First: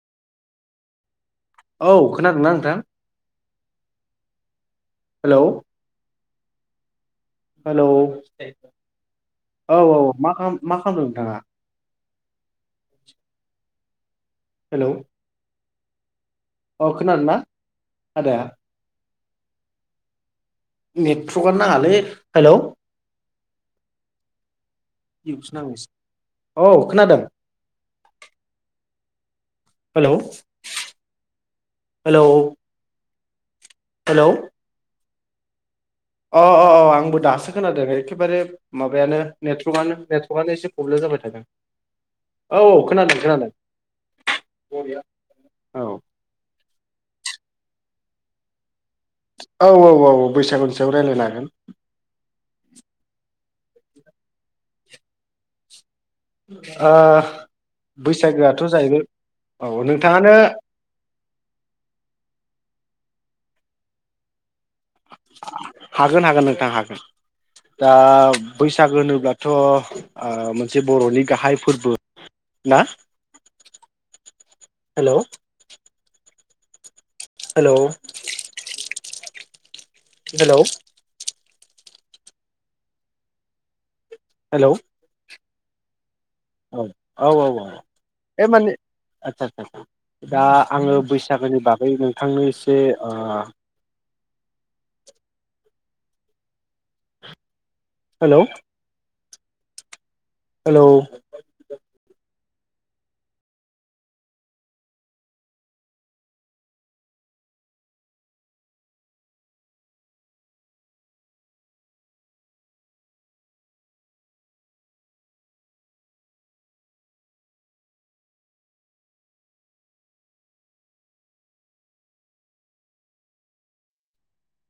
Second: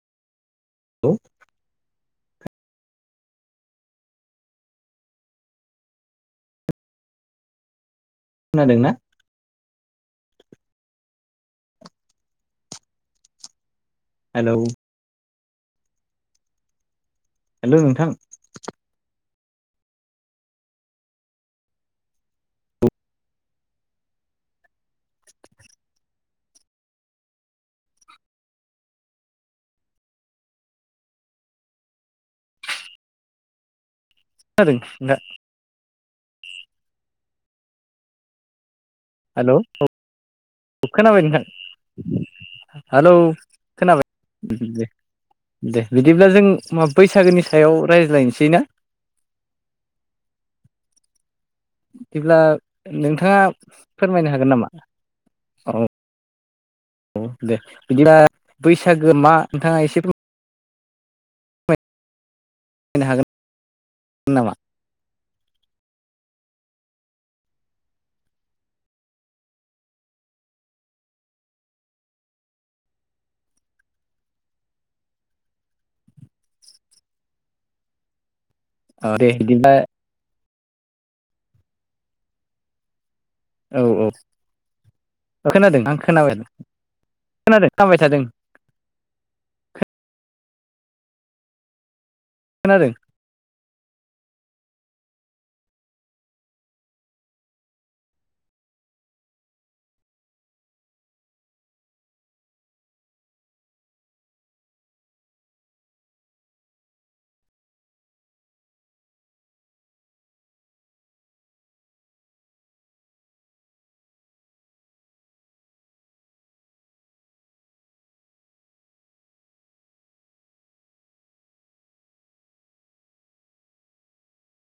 हेल' औ खोनादोंना नोंथां हेल' हेलौ खोनादोंना औ औ मा मा खालामदों नोंथाङा हेल' अ खोनादों ना हेलौ नोंथां आदाया नेटवर्कआनो नाङालै हेल' [unintelligible] औ खोनादों हेल' हेल' खोनादों दा अ अ अ आंबो दासो खोनादों एखेबारे माबायानो हेलौ नेटवर्कआनो नेटवर्कआनो एसे प्रब्लेम खोनाबाय जाबाय नोंथां थादों औ औ हेलौ खोनादों खोनादों खोनाबाय औ दे दे औ बिदिब्ला जों मा बैसागोनि सायाव रायज्लायनोसै ना औ औ औ बैसागु सायाव रायज्लायनो हागोन बिदिब्ला नोंथाङा फोरमायनो हागोन नामा औ ओ औ दे बिदिबा बैसागोआथ' जाहैनो बैसागो मा नोंथाङा औ एसे नोंथाङानो फैनो हागोन नामा हागोन हागोन नोंथां हागोन दा बैसागो होनोब्लाथ' मोनसे बर'नि गाहाय फोरबो ना हेल' हेल' औ दे बिदिबा हेल' औ औ हेलौ खोनादों आं खोनाबाय औ औ औ औ खोनादों खोनाबाय थादों बे माने आचसा आ दा आङो बैसागोनि बागै नोंथांनो एसे खोनादों ओ हेल' हेल'